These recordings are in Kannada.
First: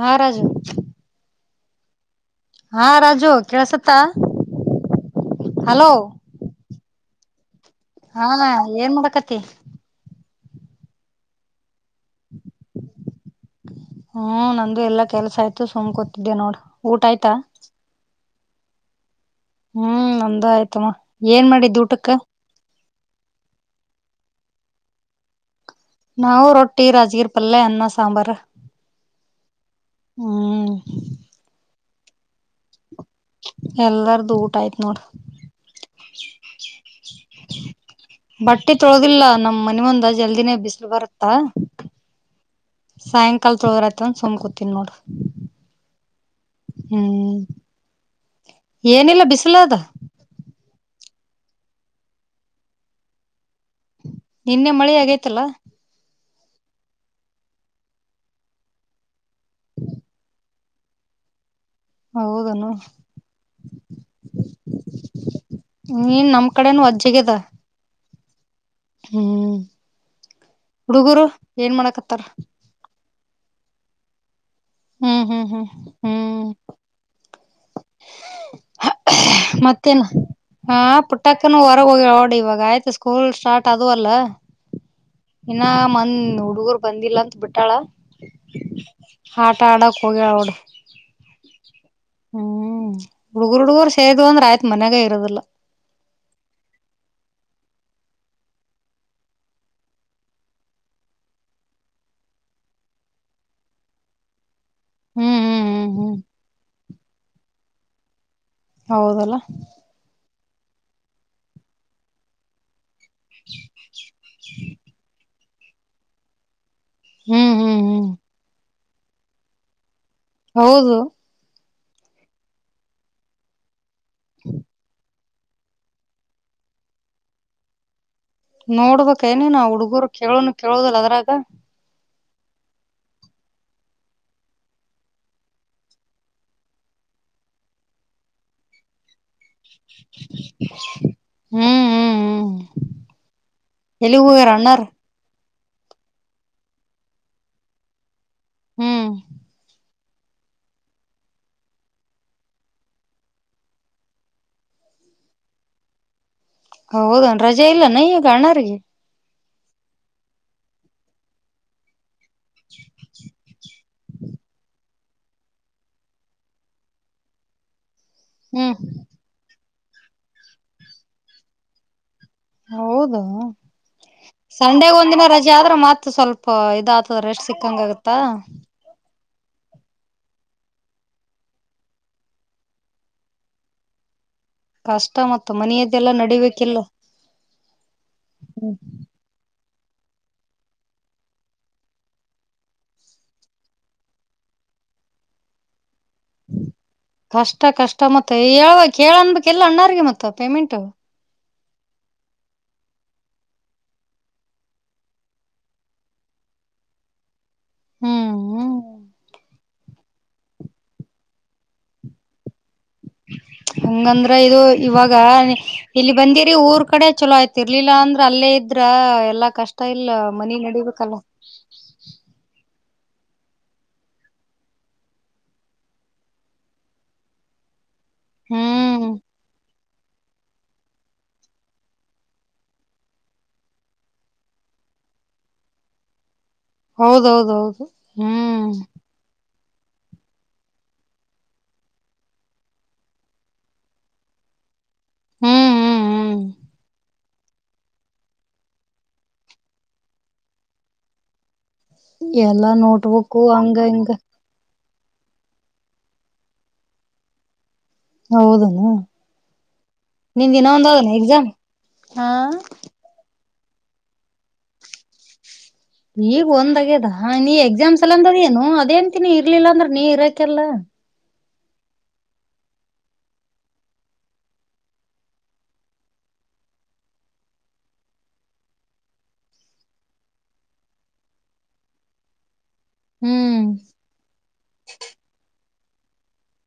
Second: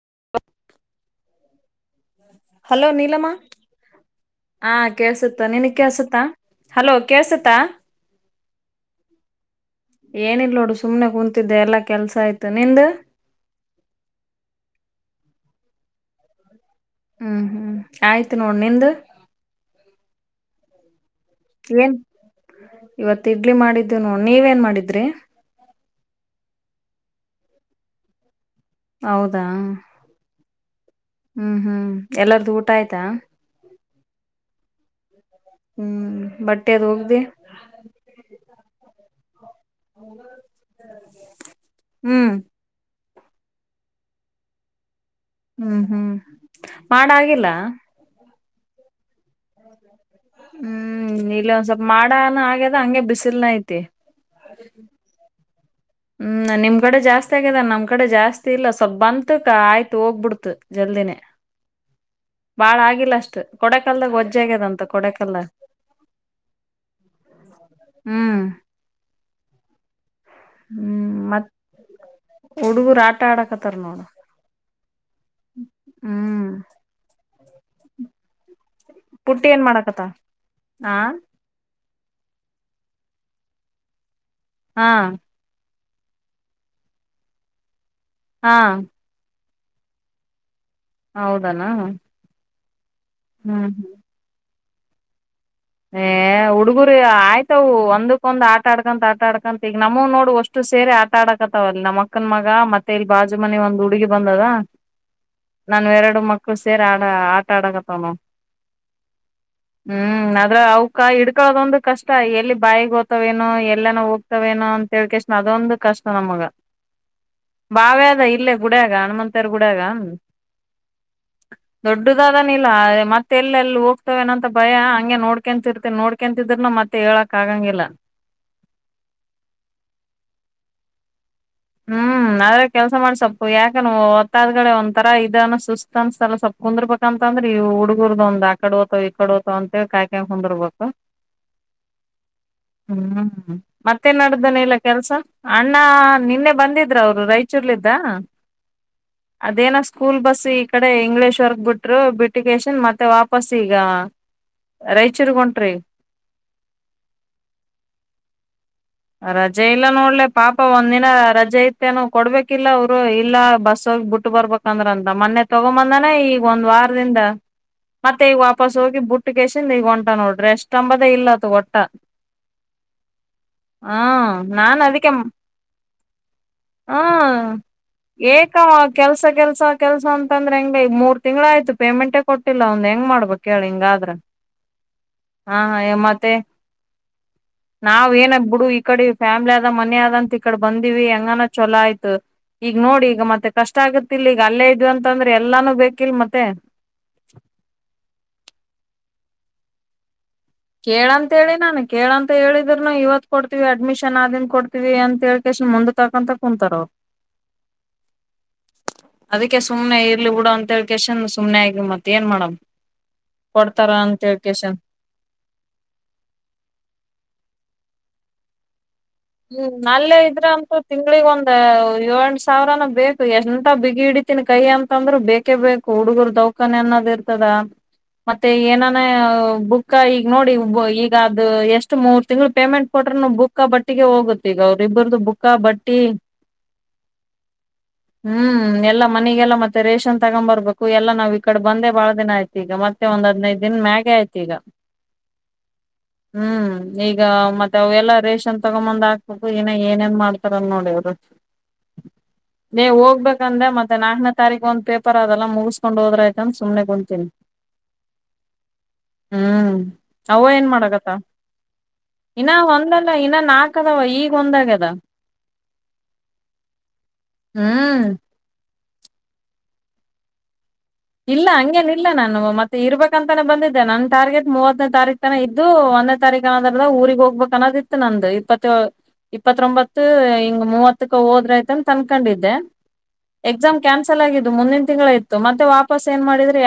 ಹ್ಮ್ ರಾಜು ಹಾ ಹಲೋ ನೀಲಮ್ಮ ರಾಜು ಕೇಳಸತ್ತ ಹ ಕೆಲ್ಸುತೆ ನನ್ಗೆ ಹಲೋ ಕೆಲ್ಸುತೆ ಹಲೋ ಕೆಳಸ್ತ? ಹಮಾ ಏನ್ಮಾಡಕೈತಿ [inaudible] ನಿಂದ ಹ್ಮ್ ನಂದು ಎಲ್ಲ ಕೆಲ್ಸ ಆಯ್ತು [unintelligible] ನೋಡು ಊಟ ಆಯ್ತಾ ಹ್ಮ್ ಹ್ಮ್ ಆಯ್ತು ನೋಡ ನಿಂದ ಹ್ಮ್ ನಂದು ಅಯ್ತು ತುಮ. ಏನ್ ಮಾಡಿದ್ದಿ ಊಟಕ್ಕೆ ಇವತ್ ಇಡ್ಲಿ ಮಾಡಿದ್ದೀವಿ ನಾವ್ ನೀವ್ ಏನ್ ಮಾಡಿದ್ರಿ [unintelligible] ಹೌದ ಹ್ಮ್ ಹ್ಮ್ ಹ್ಮ್ ಎಲ್ಲರದೂ ಊಟ ಆಯ್ತಾ ಎಲ್ಲರದೂ ಊಟ ಆಯ್ತು ನೋಡು ಹು ಬಟ್ಟೆ ಅದು ಹೊಗ್ದಿ ಮನೆಮುಂದ ಜಲ್ದಿನೆ ಬಿಸಲು ಬರುತ್ತಾ ಹ್ಮ್ ಸಾಯಂಕಾಲ ತೊಳ್ದ್ರೆ ಆಯ್ತು ಸುಮ್ನ ಕೂತಿನ್ ನೋಡು ಹು-ಹು ಮಾಡಗಿಲ್ಲಾ ಏನಿಲ್ಲ ಬಿಸ್ [unintelligible] ಹು ಇಲ್ಲಿ ಒಂದ್ ಸ್ವಲ್ಪ ಮಾಡಣ ಆಗದ ಅಂಗೆ ಬಿಸಿಲು ನು ಇ ನಿನ್ನೆ ಮಳಿ ಆಗಯ್ತಲ್ಲ ಹುಂ ನಿಮ್ಕಡೆ ಜಾಸ್ತಿ ಆಗದನ್ ನಮ್ ಕಡಿ ಜಾಸ್ತಿ ಇಲ್ಲ ಸ್ವಲ್ಪ ಬಂದ್ ತ್ ಆಯ್ತು ಹೋಗ್ಬಿಡ್ತು ಜಲ್ದಿನೆ ಹೌದನು ಬಾಳ ಆಗಿಲ್ಲ ಅಷ್ಟು ಕೊಡೇಕಲ್ಲದಾಗ ವಜ್ಜ ಆಗೇದಂತ ಕೊಡೇಕಲ್ದಾಗ್ ನೀನ್ ನಮ್ ಕಡೆನು [unintelligible] ಹುಂ ಹ್ಮ್ ಹುಡುಗುರು ಏನ್ ಮಾಡಕತರ ಟಡಕತ್ರ್ ನೋಡು ಹು-ಹು-ಹು-ಹೂ [unintelligible] ಮತ್ತೇನ್ ಮಾಡಾಕತ್ತ ಆ ಪುಟ್ಟಕನ್ [unintelligible] ಇವಾಗ್ ಸ್ಕೂಲ್ ಸ್ಟಾರ್ಟ್ ಅದು ಅಲ್ಲ ಹಾ ಇನ್ನಾ ಹು ಹುಡುಗುರ್ ಬಂದಿಲ್ಲ ಅಂತ ಬಿಟ್ಟಾಳ ಆ ಆಟ ಆಡಕ್ ಹೋಗ್ಯಾಲ್ ನೋಡು ಹೌದೇನು [unintelligible] ಹುಡುಗುರ್ ಹುಡುಗುರ್ ಸೇರಿವಂದ್ರೆ ಆಯ್ತ್ ಮನೆಗೆ ಇರೋದಿಲ್ಲ ಹೇ ಹುಡುಗುರ್ ಆ ಆಯ್ತ್ ಅವು ಒಂದ್ಕೊಂಡು ಆಟ ಅಡ್ಕಂತ ಆಟ ಅಡ್ಕಂತ ಈಗ ನಮ್ಮವ್ ನೋಡು ಒಷ್ಟು ಸೇರಿ ಆಟ ಅಡಕತವ ನಮ್ ಅಕ್ಕನ್ ಮಗ ಮತ್ತೆ ಇಲ್ಲಿ ಬಾಜು ಮನಿ ಒಂದ್ ಹುಡುಗಿ ಬಂದದ ಹ್ಮ್ ಹ್ಮ್ ಹ್ಮ್ ನನ್ನವ ಹ್ಮ್ ಎರಡು ಮಕ್ಳ ಸೇರಿ ಆ [unintelligible] ಆಟ ಅಡಕತವ್ ನೋಡ್ ಹೌದಲ ಅವುಕ ಇಡ್ಕೊಳದೊಂದ್ ಕಷ್ಟ ಎಲ್ಲಿ ಬಾಯಿ ಅದೊಂದ್ ಕಷ್ಟ ನಮ್ಗ ಹ್ಮ್ ಹ್ಮ್ ಹ್ಮ್ [unintelligible] ಗುಡಿಯಾಗ ಹನುಮಂತರ ಗುಡಿಯಾಗ ಹೌದು ದೊಡ್ದ್ [unintelligible] ಏನಂತ ಭಯ ಅಂಗೇ ನೋಡ್ಕೋ ನೋಡ್ಕೊಂತಿದ್ರು ಮತ್ತ್ ಹೇಳಕ್ ಆಗಂಗಿಲ್ಲ ನೋಡ್ಬೇಕ್ ಏನ್ ನಿನು ಆ ಹುಡ್ಗರ್ ಕೇಳುನ್ ಕೇಳುದಿಲ್ಲ ಅದ್ರೊಳ್ಗ ಮ್ಮ್ ನಾವೇ ಕೆಲಸ ಮಾಡಿ ಸಲ್ಪ್ ಯಕ್ನ ಓತಾದ್ ಕಡೆ ಒಂತರ ಇದ್ ಸುಸ್ತ ಅನ್ಸುತ್ಲ ಸೋಲ್ಪ್ ಕುಂದ್ರಬೇಕ್ ಅಂತ್ಅಂದ್ರ್ ಈ ಹುಡಗುರ್ದೊಂದ್ ಆಕಡ್ ಹೋತಾವ್ ಈಕಡ್ ಹೋತಾವ್ ಕಾಯ್ಕೊಂಡ್ ಕುಂದ್ರಬೇಕ್. ಹ್ಮ್ ಹ್ಮ್ ಹ್ಮ್ ಮ್ಮ್ ಮ್ಮ್ ಮತ್ತೆ ಎಲ್ಲಿಗ್ ಹೋಗ್ಯಾರ ಅಣ್ಣಾರ್ ಕೆಲಸ ಅಣ್ಣಾ ಬಂದಿದ್ರ್ ಅವ್ರು ರೈಚೂರ್ಲ್ಲಿದ ಹ್ಮ್ ಅದೇನೋ ಸ್ಕೂಲ್ ಬಸ್ ಈ ಕಡೆ ಇಂಗ್ಲಿಷ್ ಅವರ್ಗ್ ಬಿಟ್ರ್ ಬಿಟ್ಟನ್ ಅಷ್ಟ್ ಮಾತೆ ವಾಪಾಸ್ ಇಗ್ ರೈಚೂರ್ ಗ್ ಹೊಂಟ್ರಿ ಹೌದ್ ಏನ್ ರಜೆ ಇಲ್ಲ್ ಏನ್ ಅಣ್ಣಾರಿಗ್ ರಜೆ ಇಲ್ಲ ನೋಡ್ಲೆ ಪಾಪ ಒಂದ್ ದಿನ ರಜೆ ಇತ್ ಎನೋ ಕೊಡ್ಬೇಕಿಲ್ಲ ಅವ್ರು ಇಲ್ಲ ಬಸ್ ಹೋಗಿ ಬಿಟ್ಟ್ ಬರ್ಬೇಕಂತೆ ಮೊನ್ನೆ ತಗೋಬದೇನ್ ಒಂದ್ ವಾರ್ದಿಂದ ಮತ್ತೆ ಈಗ್ ಹ್ಮ್ ವಾಪಾಸ್ ಹೋಗಿ ಬುಟ್ಟಿ ಈಗ್ ಒಂಟ ನೋಡ್ ರೆಸ್ಟ್ ಅನ್ನೋದ್ ಇಲ್ಲ ಹೌದ್ ಹ ನಾನ್ ಸಂಡೆ ಒಂದ್ ಅದಕ್ಕೆ ದಿನ ರಜೆ ಅದ್ರ್ ಮತ್ ಸಲ್ಪ್ ಇದ್ ಆಥದ್ ಹ್ಮ ರೆಸ್ಟ್ ಸಿಕ್ಕಂಗ್ ಆಗುತ್ತಾ ಕೆಲಸ ಕೆಲಸ ಅಂತಾದ್ರ ಹೆಂಗ್ ಮೂರ್ ತಿಂಗಳ್ ಆಯ್ತ್ ಪೇಮೆಂಟ್ ಕೊಟ್ಟಿಲ್ಲ ಔನ್ದ್ ಎಂಗ್ ಮಾಡ್ಬೇಕ್ ಹೇಳ್ ಹಿಂಗಾದ್ರೆ ಕಷ್ಟ್ ಮತ್ ಮನೆಯದ್ ಎಲ್ಲ ನಡೀಬೇಕ್ ಈಕಡೆ ಮನೆ ಅದ್ ಅಂತ ಈ ಕಡೆ ಬಂದಿವಿ ಎಂಗಾನ ಚಲೋ ಆಯ್ತು ಈಗ್ ನೋಡ್ ಈಗ್ ಮತ್ತೆ ಕಷ್ಟ ಆಗುತೋ ಇಲ್ಲ ಕಷ್ಟ ಕಷ್ಟ ಮತ್ತೆ [unintelligible] ಕೇಳ್ ಅಂತ ನಾನ್ ಕೇಳ್ ಅಂತ್ ಹೇಳಿದ್ರು ನಾ ಈವತ್ ಕೊಡ್ತಿವಿ ಅಡ್ಮಿಶನ್ ಆದ್ಮೇಲ್ ಕೊಡ್ತಿವಿ ಅಂತ್ ಮುಂದ್ ತಕಂತ ಕುತ್ತಾರ್ ಹ್ಮ್ ಅದಿಕೆ ಸುಮ್ನೆ ಹೋಗ್ಲಿ ಬಿಡು ಅಂತ ಸುಮ್ನೆ ಆಗಿವೆ ಮಾತೆ ಏನ್ ಮಾಡಣ ಅಂಗಂದ್ರೆ ಇವಾಗ ಇಲ್ಲಿಗ್ ಬಂದಿದ್ದೆ ಊರ್ ಕಡೆಯಲ್ಲ ಚೆನ್ನಾಗಿದ್ದಾರೆ ಹ್ಮ್ಮ್ ಅಲ್ಲೇ ಇದ್ರತು ನಡಿಬೇಕಲ್ಲ ತಿಂಗಳಿಗೆ ಒಂದೇ ಯೋಳ್ ಸಾವಿರ. ಬೇಕು ಎಂತ ಬಿಗಿಎಡಿತೀನಿ ಕೈ ಅಂತಂದ್ರ ಬೇಕೇ ಬೇಕು ಹುಡುಗರ್ ಧವಕನ್ ಆನೊಂದು ಇರ್ತದ. ಮತ್ತೆ ಏನನಾ ಹ್ಮ್ ಅ ಬುಕ್. ಮೂರ್ ತಿಂಗಳು ಪೇಮೆಂಟ್ ಕೊಟ್ರೆ ಟಿಗೆ ಹೋಗುತಿಗ ಅವರಿಬ್ರಗೂ ಬುಕ್ಕಾ ಬಟ್ಟೆ. ಹೌದ್ ಹೌದ್ ಹೌದು ಹ್ಮ್ಮ್. ಎಲ್ಲಾ ಮನಿಗೆಲ್ಲಾ ಮತ್ತೆ ರೇಷನ್ ತಗಂಬರಬೇಕು ಯಲ್ಲ ನಾವಿಕಡೇ ಬಂದೆ ಬಾಲ ದಿನ ಆಯ್ತು ಈಗ ಮತ್ತೆ ಒಂದು ಹದಿನೈದು ದಿನ ಮೇಗೆ ಆಯ್ತ್ ಈಗ. ಹ್ಮ್ ಹ್ಮ್ ಹ್ಮ್ ಹ್ಮ್ಮ್ ಈಗ ಮತ್ತೆ ಅವೆಲ್ಲ ರೇಷನ್. ತಗೋ ಬಂದ್ ಹಾಕಬೇಕು ಇನ್ನು ಏನೇನ್ ಮಾಡ್ತಾರೆ ನೋಡಿ ಇವ್ರು. ಎಲ್ಲಾ ಹೇ ನೋಟ್ಬುಕ್ ಹೋಗಬೇಕ್ ಅಂದೇ ಹಂಗ ಮತ್ತೆ ಹಿಂಗ ನಾಲ್ಕನೇ ತಾರೀಕು ಒಂದ್ ಫೆ. ಮುಗಿಸಿಕೊಂಡ ಕೊಂಡ ಹೋದ್ರೆ ಆಯ್ತ್ ಅಂತ ಸುಮ್ಮನೇ ಕುಂತೀನಿ. ಹೌದಾ ಹ್ಮ್ ಅವ ನಿಂದ್ ಏನ್ ಏನೊಂದು ಮಾಡಕತ್ತ ಎಕ್ಸಾಮ್ ಹಾ. ನಾಕದವ ಈಗ ಒಂದಾಗದ. ಈಗ ವಂದ್ಯ ಗದ ಇನ್ನ ಎಕ್ಸಾಮ್ ಹ್ಮ್ ಯಂತಕ ನೀನ್ ಇರಾಕಿಲ್ಲ ಇಲ್ಲ ಹಂಗೇನಿಲ್ಲ ನಾನು ಇರಬೇಕು ಅಂತಾನೆ ಬಂದಿದ್ದು ನನ್ನ ಟಾರ್ಗೆಟ್ ಮೂವತ್ತನೆ ತಾರೀಕು ತನಕ ಇದ್ದು ಒಂದನೇ ತಾರೀಕು ಊರಿಗೆ ಆಗಬೇಕು ಅಂತ ಇತ್ತು ನಂದು ಇಪತ್ ಒಬಂತು ಮೂವತಕ್ಕೆ ಹೋಗಬೇಕು ಅಂಥ ಅನ್ಕೊಂಡಿದ್ದೆ ಹ್ಮ್ ಎಕ್ಸಾಮ್ ಕ್ಯಾನ್ಸಲ್ ಆಗಿದೆ. ಮುಂದಿನ್ ತಿಂಗಳ ಇತ್ತು ಮತ್ತೆ ವ.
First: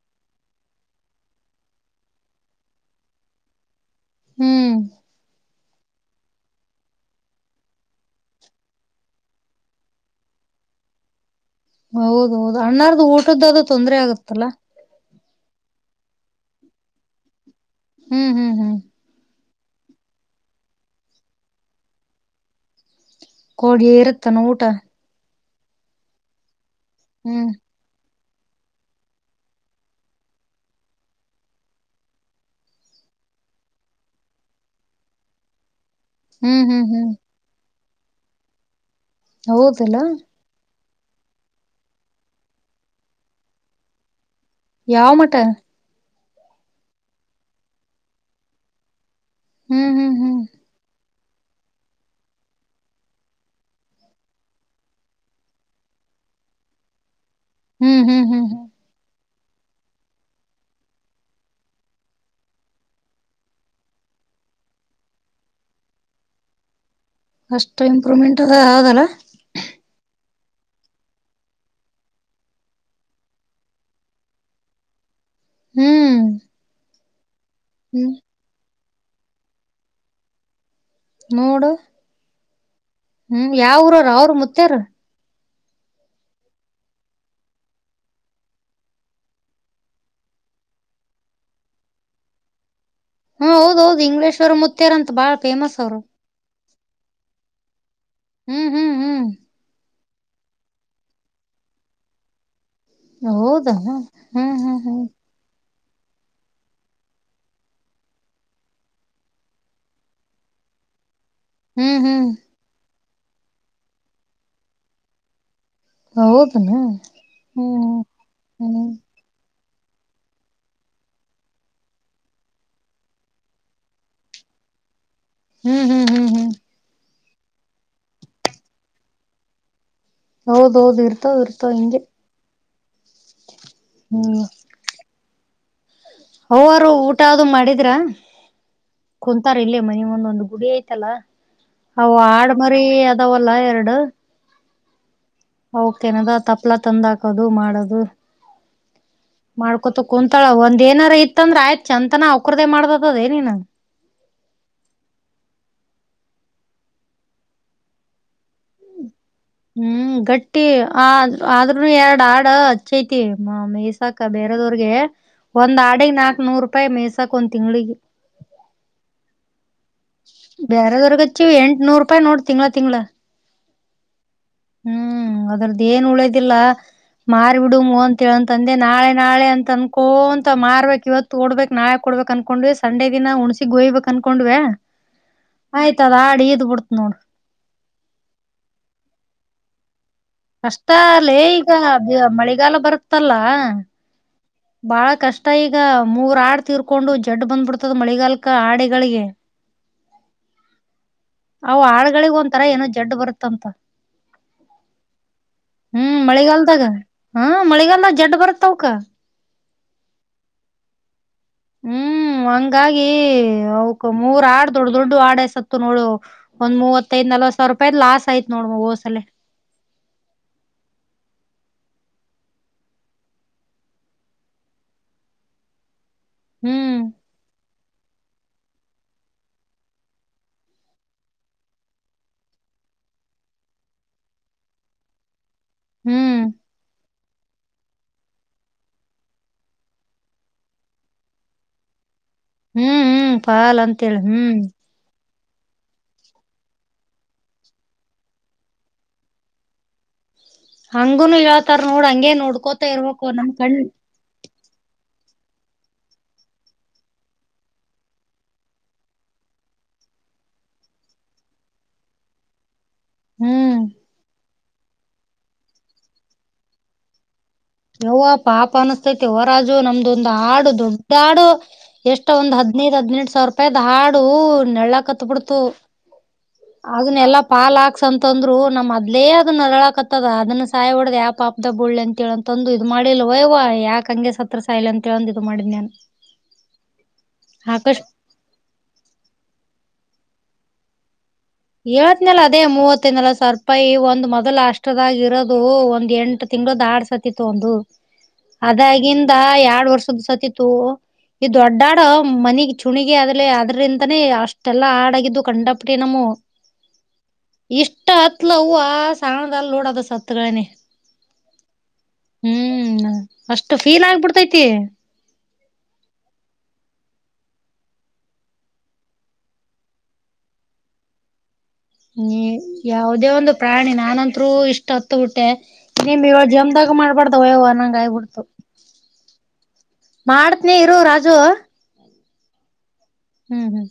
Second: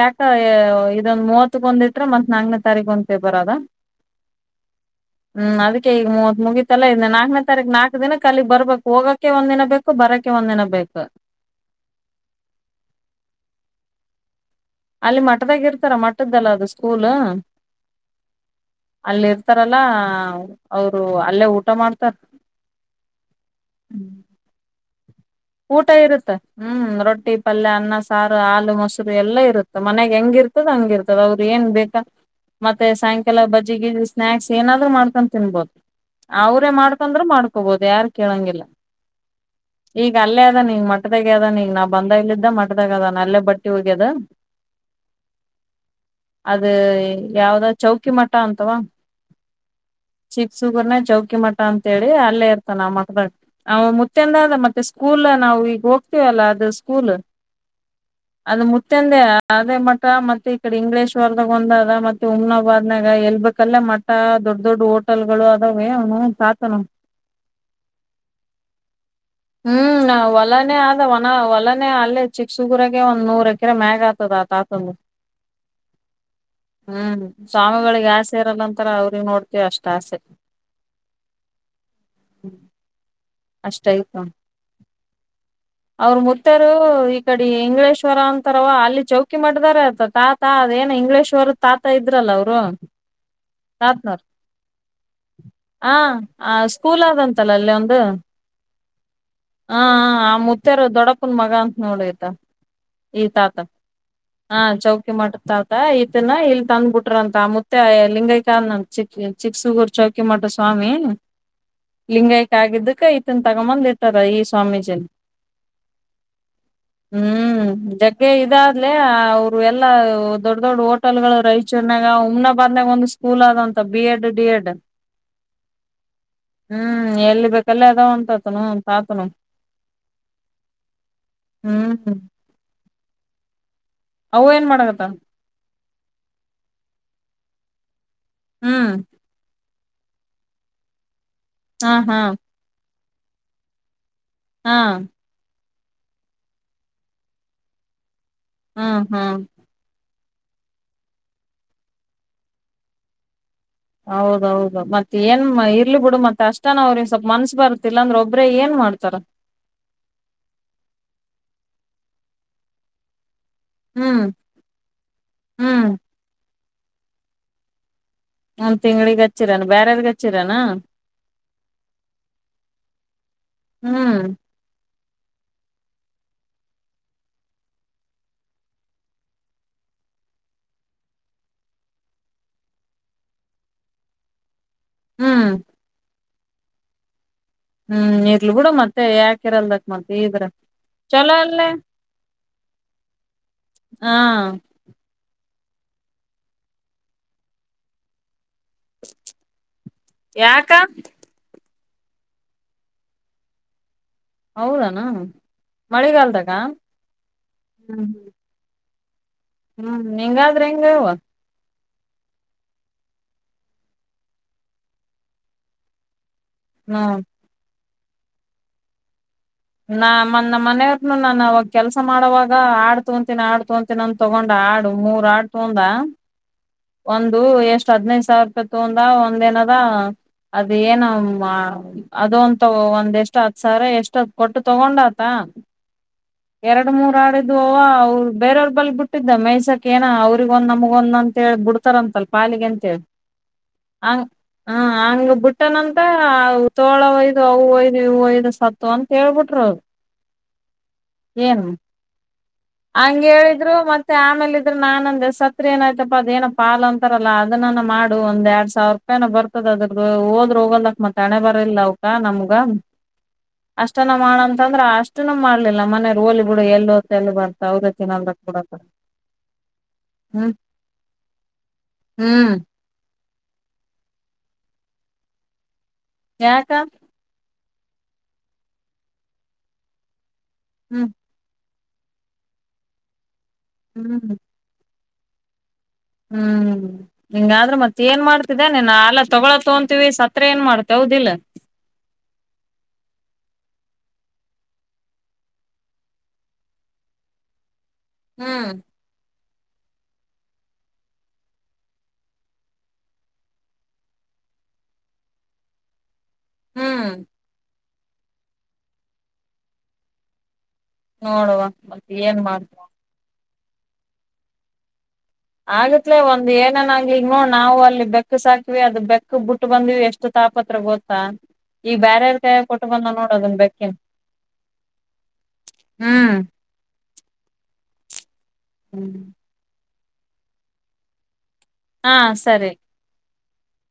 ಯಾಕ ಎ ಇದೊಂದು ಮೂವತ್ತಕ್ಕ ಒಂದ್ ಇಟ್ರೆ ಮತ್ ನಕ್ನೆ ತಾರೀಕು ಒಂದ್ ಪೆಪ್ಪರ್ ಅದ. ಹ್ಮ್ಮ್ ಹ್ಮ್ಮ್ ಅದಿಕ್ಕೆ ಈಗ್ ಮೂವತ್ತು ಮುಗಿತಲ್ಲ ಇನ್ನ ನಕ್ನೆ ತಾರಿಕ್ ನಾಕ್ ದಿನುಕ್ ಅಲ್ಲಿಗೆ ಬರ್ಬೇಕು ಹೋಗಕ್ಕೆ ಒಂದು ದಿನ ಬೇಕು ಬರಕ್ಕೆ ಒಂದ್ ದಿನ ಬೇಕ್. ಹೌದು ಹೌದು ಅಣ್ಣಾರದ್ದು ಊಟು ಅದ್ದು ತೊಂದ್ರೆ ಆಗುತಲ್ಲ. ಅಲ್ ಮಠದಾಗೆ ಇರ್ತಾರೆ ಮಟ್ಟದಲ್ಲಾ ಅದ್ ಸ್ಕೂಲ್. ಹ್ಮ್ಮ್ ಹ್ಮ್ಮ್ ಹ್ಮ್ಮ್. ತರಲ್ಲ ಅವ್ರು ಅಲ್ಲಿ ಊಟ ಮಾಡ್ತಾರೆ. ಇರುತ್ತೇನೆ ಊಟ ಊಟ ಇರುತ್ತೆ. ಹ್ಮ್ಮ್ ರೊಟ್ಟಿ ಹ್ಮ್ ಪಲ್ಯ ಅನ್ನ ಸ್. ಸಾರು ಹಾಲು ಮೊಸರು ಎಲ್ಲ ಇರುತ್ತೇ ಮನೆಗೆ ಯಂಗ್ ಇರುತ್ತೇ ಅಂಗೇ ಇರ್ತದ ಅವ್ರ್ ಏನ್ ಬೇಕಾ. ಮತ್ತೆ ಸಾಯಂಕಾಲ ಬಜ್ಜಿ ಸ್ನೆಕ್ಸ್ ಏನ್ ಆದ್ರು ಮಾಡ್ಕೊಂಡ್ ತಿಂಬಾವಿದ್ದು. ಹ್ಮ್ ಅವ್ರೆ ಹ್ಮ್ ಹ್ಮ್ ಮಾಡ್ಕೊಂಡ್ರು ಮಾಡ್ಕೋಬಹುದು. ಯಾರ್ ಕೇಳಂಗಿಲ್ಲ. ಹೌದ್. ಇವಾಗ ಅಲ್ಲೇ ಇದ್ದರೆ ನಾನು ಬಂದಾಗಿಂದ ಮಠದಲ್ಲಿ ಇದ್ದಾನೆ ಯಾವ ಮಠ. ಅದು ಯಾವ್ದೋ ಚೌಕಿ ಮಠ ಹ್ಮ್ ಹ್ಮ್ ಹ್ಮ್ ಚಿಪ್ಸ್ ಬನ್ನು ಕೆ ಮಠ ಅಂತೇಳಿ ಅಲ್ಲೇ ಇರ್ತಾನ ಮಠದಾಗ ಅವ್ ಮುತ್ಯಂದ ಆದ [unintelligible] ಸ್ಕೂಲನ ನಾವು ಈಗ ಹೋಗ್ತೀವಲ್ಲ ಅದು ಸ್ಕೂಲ್ ಹ್ಮ್ ಹ್ಮ್ ಹ್ಮ್ ಹ್ಮ್ ಅದು ಮುತ್ಯಂದೆ ಅಅ ಅದೇ ಮಠಾ ಮತ್ತೆ ಈ ಕಡೆ ಇಂಗಳೇಶ್ವರದಾಗ ವಂದದ ಮತ ಹುಮ್ನಾಬಾದಾಗ ಎಲ್ ಬೇಕಾದಲ್ಲಿ ಮಠದ ದೊಡ್ಡ ದೊಡ್ಡು ಹೋಟೆಲ್ ಗಳು ಅದಾವೇ ಅವನು ತಾತನು ಅಷ್ಟು ಇಂಪ್ರೂವ್ಮೆಂಟ್ ಅದು ಆಧಲ್ಲ ಹೂ ಹೊಲಾನೆ ಆದ ಒಣಾ ಹೊಲಾನೆ ಅಲ್ಲೇ ಚಿಕ್ಕ ಸೂರಾಗೆನೇ ಒಂದು ನೂರು ಎಕ್ರೆ ಮ್ಯಾಗ ಆಗತ್ತದ ಆ ತಾತದು ಹೂ ಹೂ ಸ್ವಾಮಿಗಳಿಗೆ ಆಸೆಇರಲೇನ್ [unintelligible] ತರ ಅವ್ರೆ ನೋಡ್ಕೆ ಎಷ್ಟ್ ಆಸೆ ನೋಡು ಹ್ಮ್ ಹುಂ ಯಾವುರೋರ್ ಅವ್ರು ಮುತ್ಯಾರ್ ಅವ್ರ್ ಮುತ್ಯಾರು ಇಕಾಡಿ ಇಂಗಳೇಶ್ವರ ಅಂತಾರವಾ ಅಲ್ಲಿ ಚೌಕಿಮಠದಾರ ತಾತ ಅದೇನ್ ಇಂಗಳೇಶ್ವರದ್ ತಾತ ಇದ್ರಲ್ಲ ಅವ್ರು ಹೂಂ ಹೌದು ಹೌದ ಇಂಗ್ಲೀಶ್ವರ ಮುತ್ಯಾರ ಅಂತ ಅವ್ರ್ ಬಾಳ್ ಫೇಮಸ್ ಆ ಅವ್ರು ಆ ಸ್ಕೂಲ್ ಅದ ಅಂತಲ್ಲ ಅಲ್ಲೊಂದು ಹ್ಮು ಹ್ಮು ಹಾ ಹಾ ಮುತ್ಯಾರ ದೊಡ್ಡಪ್ಪನ ಮಗ ಅಂತ್ ನೋಡ ಈತ ಈ ತಾತ ಹೌದಾ ಹ್ಮ್ ಆಹ್ ಹ್ಮ್ ಹ್ಮ್ ಚೌಕಿಮಠದ್ ತಾತ ಅಅ ಈತನ ಇಲ್ಲಿ ತಂದ ಬಿಟ್ಟಾರಂತ ಆ ಮುತ್ಯಾ ಲಿಂಗೈಕ್ಯಾದ್ನಂತ ಚಿಕ್ಕ.. ಚಿಕ್ಕಸುಗುರ ಚೌಕಿ ಮಠದ ಸ್ವಾಮಿ ಹ್ಮ್ ಹ್ಮ್ ಲಿಂಗೈಕ್ ಆಗಿದ್ದಕ ಈ ಇವನ್ ತಗಮ್ ಬಂದ್ ಇಟ್ [unintelligible] [unintelligible] ಹೌದನ ಹ್ಮ್ ಹುಂ ಹ್ಮ್ ಜಗ್ಗೆ ಇದು ಆಗ್ಲೇ ಅವರ ಇವೆಲ್ಲ ಅ ದೊಡ್ಡ ದೊಡ್ಡ ಹೋಟೆಲ್ ಗಳು ರೈಚನ್ಯಾಗ ಹುಮ್ನಾಬಾದ್ ನ್ಯಾಗ್ ಒಂದು ಸ್ಕೂಲ್ ಅದ ಅಂತ ಬಿಎಡ್, ಡಿ ಎಡ ಹ್ಮ್ ಹ್ಮ್ ಹ್ಮ್ ಹೂ ಎಲ್ಲಿ ಬೇಕಲೇ ಅದಾವ್ ಅಂತ ಆತನು ತಾತನು ಹೌದ್ಹೌದ ಇರ್ತಾವ್ ಇರ್ತವ್ ಹಿಂಗೆ ಅವ್ವ ಏನ್ ಮಾಡಕತ್ತಾಳ? ಅವ್ವರ್ ಊಟ ಅದು ಮಾಡಿದ್ರ ಹ್ಮ್ ಕುಂತಾರ್ ಇಲ್ಲೆ ಮನಿ ಮುಂದ ಒಂದು ಗುಡಿ ಐತಲ್ಲಾ ಹಾ ಅವ ಹಾ ಆಡ ಮರಿ ಅದ ಅದಾವಲ್ಲ ಎರಡು ಹಾ ಔಕ್ ಏನದ ತಪಲ ತಂದ್ ಹಾಕುವುದು ಮಾಡೋದು ಹ ಮಾಡ್ಕೊತ್ ಕುಂತೋಳ್ ಒಂದೇನಾರ ಇತ ಅಂದ್ರ ಚತನ ಅವುಕರದೆ ಮಾಡ್ದ ಅದ ಏನ ಇನ ಹೌದು ಹೌದು ಮತ್ತೇನ್ ಮ್ ಏನ್ ಇರ್ಲಿ ಬಿಡು ಅಷ್ಟನ ಅವರಿಗೆ ಮನಸ್ಸು ಬರ್ತಿತ್ತ ಇಲ್ಲ ಅಂದ್ರೆ ಒಬ್ರೇ ಏನ್ ಮಾಡ್ತಾರ. ಹ್ಮ ಗಟ್ಟಿ ಆ ಆದ್ರುನು ಎರಡ್ ಆಡ ಹಚೈತಿ. ಮಾ ಹ್ಮ್ ಮೈಸಾಕಾ ಬೆರೆದವರಿಗೆ ಒಂದು ಹ್ಮ್ ಆಡಿಗ್ ನಾಕ ನೂರು. ಪೈ ಮೆಸಾಕ್ ಒಂದ್ ತಿಂಗ್ಳಿಗೆ ಒಂದ್ ತಿಂಗ್ಳಿಗೆ ಹಚ್ಚಿರೆನ್ ಬ್ಯಾರದವರಿಗೆ ಹಚ್ಚಿವಿ ಎಂಟನೂರರುಪಾಯಿ ನೋಡ ತಿಂಗಳ ತಿಂಗಳ ಹ್ಮ್ ಹ್ಮ ಅದರದೇನು ಉಳಿಯಂಗಿಲ್ಲ ಮಾರ್ಬೇಡಮ್ಮ ಅಂತ ಹೇಳಂದಿನಿ ನಾಳೆ ನಾಳೆ ಅಂತ ಅನ್ಕೊಂತ್ ಮಾರ್ಬೇಕು ಇವತ್ತು ಕೊಡಬೇಕು ನಾಳೆ ಕೊಡಬೇಕು ಅಂತ ಅನ್ಕೊಂತ ಸಂಡೆ ದಿನ ಹುಣಸಿ ವೈ ಬೇಕ ಅನ್ಕೊಂಡಿವ್ಯ ಹ್ಮ್ ಆಯ್ತಾಳ್ ಆಡ್ ತೀದ್ ಬುಡ್ತ್ ನೋಡು. ಹ್ಮ ಇರ್ಲಿ ಬಿಡು ಮತ್ತ ಯಾಕಿರಲ್ದಕ್ ಇದ್ರ ಅಷ್ಟ ಲೆ ಚಲೋ ಅಲ್ಲೇ ಈಗ ಮಳೆಗಾಲ ಬರುತ್ತಲ್ಲ ಹಾ ಬಾಳ್ ಕಷ್ ತೈಗ ಈಗ ಮುರಾಡ್ ತೀರಿಕೊಂಡು ಝೆಡ್ ಬಂದ್ಬಿಡ್ತು ಮಳೆಗಾಲಕ್ ಕ ಆಡಗಳಿಗೆ ಯಾಕ ಅವು ಹಾಡುಗಳಿಗೇನೋ ಒಂತರ ಜೆಡ್ ಬರತಂತ. ಹೌರಾ ಹ್ಮ ಮಳೆಗಾಲದಾಗ ಹ ಹ್ಮ್ ಮಳೆಗಾಲದಾಗ ಜಡ್ ಬರ್ತಾವ ಔಕ ಹ್ಮ್ ಹಿಂಗಾದ್ರೆ ಹೆಂಗವ್ವ ಹ್ಮ ಹಂಗಾಗಿ ಅವುಕ್ ಮೂರ ಆಡ್ ದೊಡ್ಡ ದೊಡ್ಡ ಆಡೆ ಸತ್ತು ನೋಡು. ಒಂದ್ ಹ್ಮ್ ಮೂವತ್ತೈದು ನಲವತ ಸಾವಿರೂ ವ್ಯರ್ ಲಾಸ್ ಆಯ್ತ್ ನೋಡ್ ಹೋದ್ಸಲಿ. ನಾ ಮನ್ ನಮನೆ ಅವ್ರ್ನು ನಾನ‌ ಅವಾಗ ಕೆಲಸ ಮಾಡುವಾಗ ಆಡ್ ತಗೊಂತಿ ಆಡ್ ತಗೊಂತಿನಿ ಅಂತ ತೊಗೊಂಡ ಆಡು ಮೂರ ಆಡ್ ತಗೊಂಡ ಹ್ಮ್ ಒಂದು ಎಷ್ ಹದಿನೈದ್ ಸಾವಿರೂಪಾಯಿ ತಗೊಂಡ ಒಂದ ಅದೇನಾ ಅದು ಏನಾ ಅ ಅದು ಒಂದ್ ಒಂದೆಷ್ಟು ಹತಸಾವಿರ ಎಷ್ಟೋ ಕೊಟ್ಟ ತಗೊಂಡ ಆತ ಹ್ಮ್ ಎರಡು ಮೂರು ಆಡ ಇತ್ ಇದುವ ಅವ್ರ್ ಬೇರೆ ಬಲ್ ಬಿಟ್ಟಿದ್ದ ಮೈಸಾಕ್ ಅಂತ ಅವರಿಗೊಂದು ನಮಗೊಂದು ಏನು ಅಂತ ಬುಡ್ತಾರಂತಲ್ಲ ಪಾಲಿಗೆ ಅಂತ ಹೇಳಿ ಹ್ಮ್ ಹ್ಮ್ ಪಾಲ್ ಅಂತೇಳಿ ಹ್ಮ್ ಹ್ಮ ಹಂಗ ಬುಟ್ ಬಿಟ್ಟನಂತೆ ತೋಳವೈದ ಅವೈದ್ ಇವೈದು ಸತ್ವಂ ಹೇಳ್ಬಿಟ್ರೋರ್ ಹಂಗೂನು ಹೇಳತ್ತಾರೆ ನೋಡು ಹಾಗೆ ಹಂಗ ನೋಡ್ಕೋತಿರಬೇಕು ನಮ್ ಕಣ್ಣ್ ಸತ್ತ್ರಿ ಏನಾಯ್ತು ಅದೇನಪ್ಪ ಪಾಲ್ ಅಂತಾರಲ್ಲ ಅದನ್ನ ರೆ ಮಾಡ ಒಂದೆರಡು ಸಾವಿರ ರೂಪಾಯಿ ಅರೆ ಬರ್ತದದ ಅದರದ ಹೋದ್ರಹೋಗಲ್ಲ ಮತ್ ಹಣೆ ಬರ್ಲಿಲ್ಲ ಔಕಾ ನಮಗ ಹ್ಮ್ ಅಷ್ಟನ ಮಾಡನ್ ಅನ್ ತಂದ್ರೆ ಅಷ್ಟುನು ಮಾಡ್ಲಿಲ್ಲ ನಮ್ಮನೆಯವರು ಹೋಲಿ ಬಿಡ ಎಲ್ ಹೋತ್ತಲ್ ಎಲ್ ಬರುತ್ ಯವ ಪಾಪ ಅನುಸ್ತೈತೆ ಯವ ರಾಜು ನಮ್ದ್ ಒಂದ್ ಹ್ಮ್ ಆಡು ದೊಡ್ಡ ಆಡು ಎಷ್ಟು ಹ್ಮ್ ಒಂದು ಹದಿನೈದು ಹದಿನೆಂಟು ಸಾವರ್.. [inaudible] [inaudible] ಯಾಕ ಹ್ಮ್ [unintelligible] [inaudible] [inaudible] [inaudible] ಹ್ಮ್ [unintelligible] [inaudible] ಆಕಾಶ್ [unintelligible] [inaudible] [unintelligible] ಹ್ಮ್ [inaudible] [unintelligible] [inaudible] [unintelligible] ಹ್ಮ್ [unintelligible] [inaudible] [unintelligible] ಬ್ಯಾರ್ಯಾರ್ ಕೈಯಾಗ ಕೊಟ್ಟು ಬಂದ ಯಾವುದೇ ನೋಡ ಒಂದು ಅದನ್ ಪ್ರಾಣಿ ಬೆಕ್ಕಿನ್ ನಾನಂತ್ರು ಇಷ್ಟತ್ತು ಹ್ಮ್ [unintelligible] ಜನುಮ್ದಾಗ್ ಮಾಡ್ಬಾರ್ದು ಯವ್ವ ಅನ್ನಂಗಾಗ್ಬಿಡ್ತು. [inaudible] [inaudible] ಮಾಡ್ತಿನಿ ಇರು ರಾಜು. ಅ ಸರಿ. ಹು.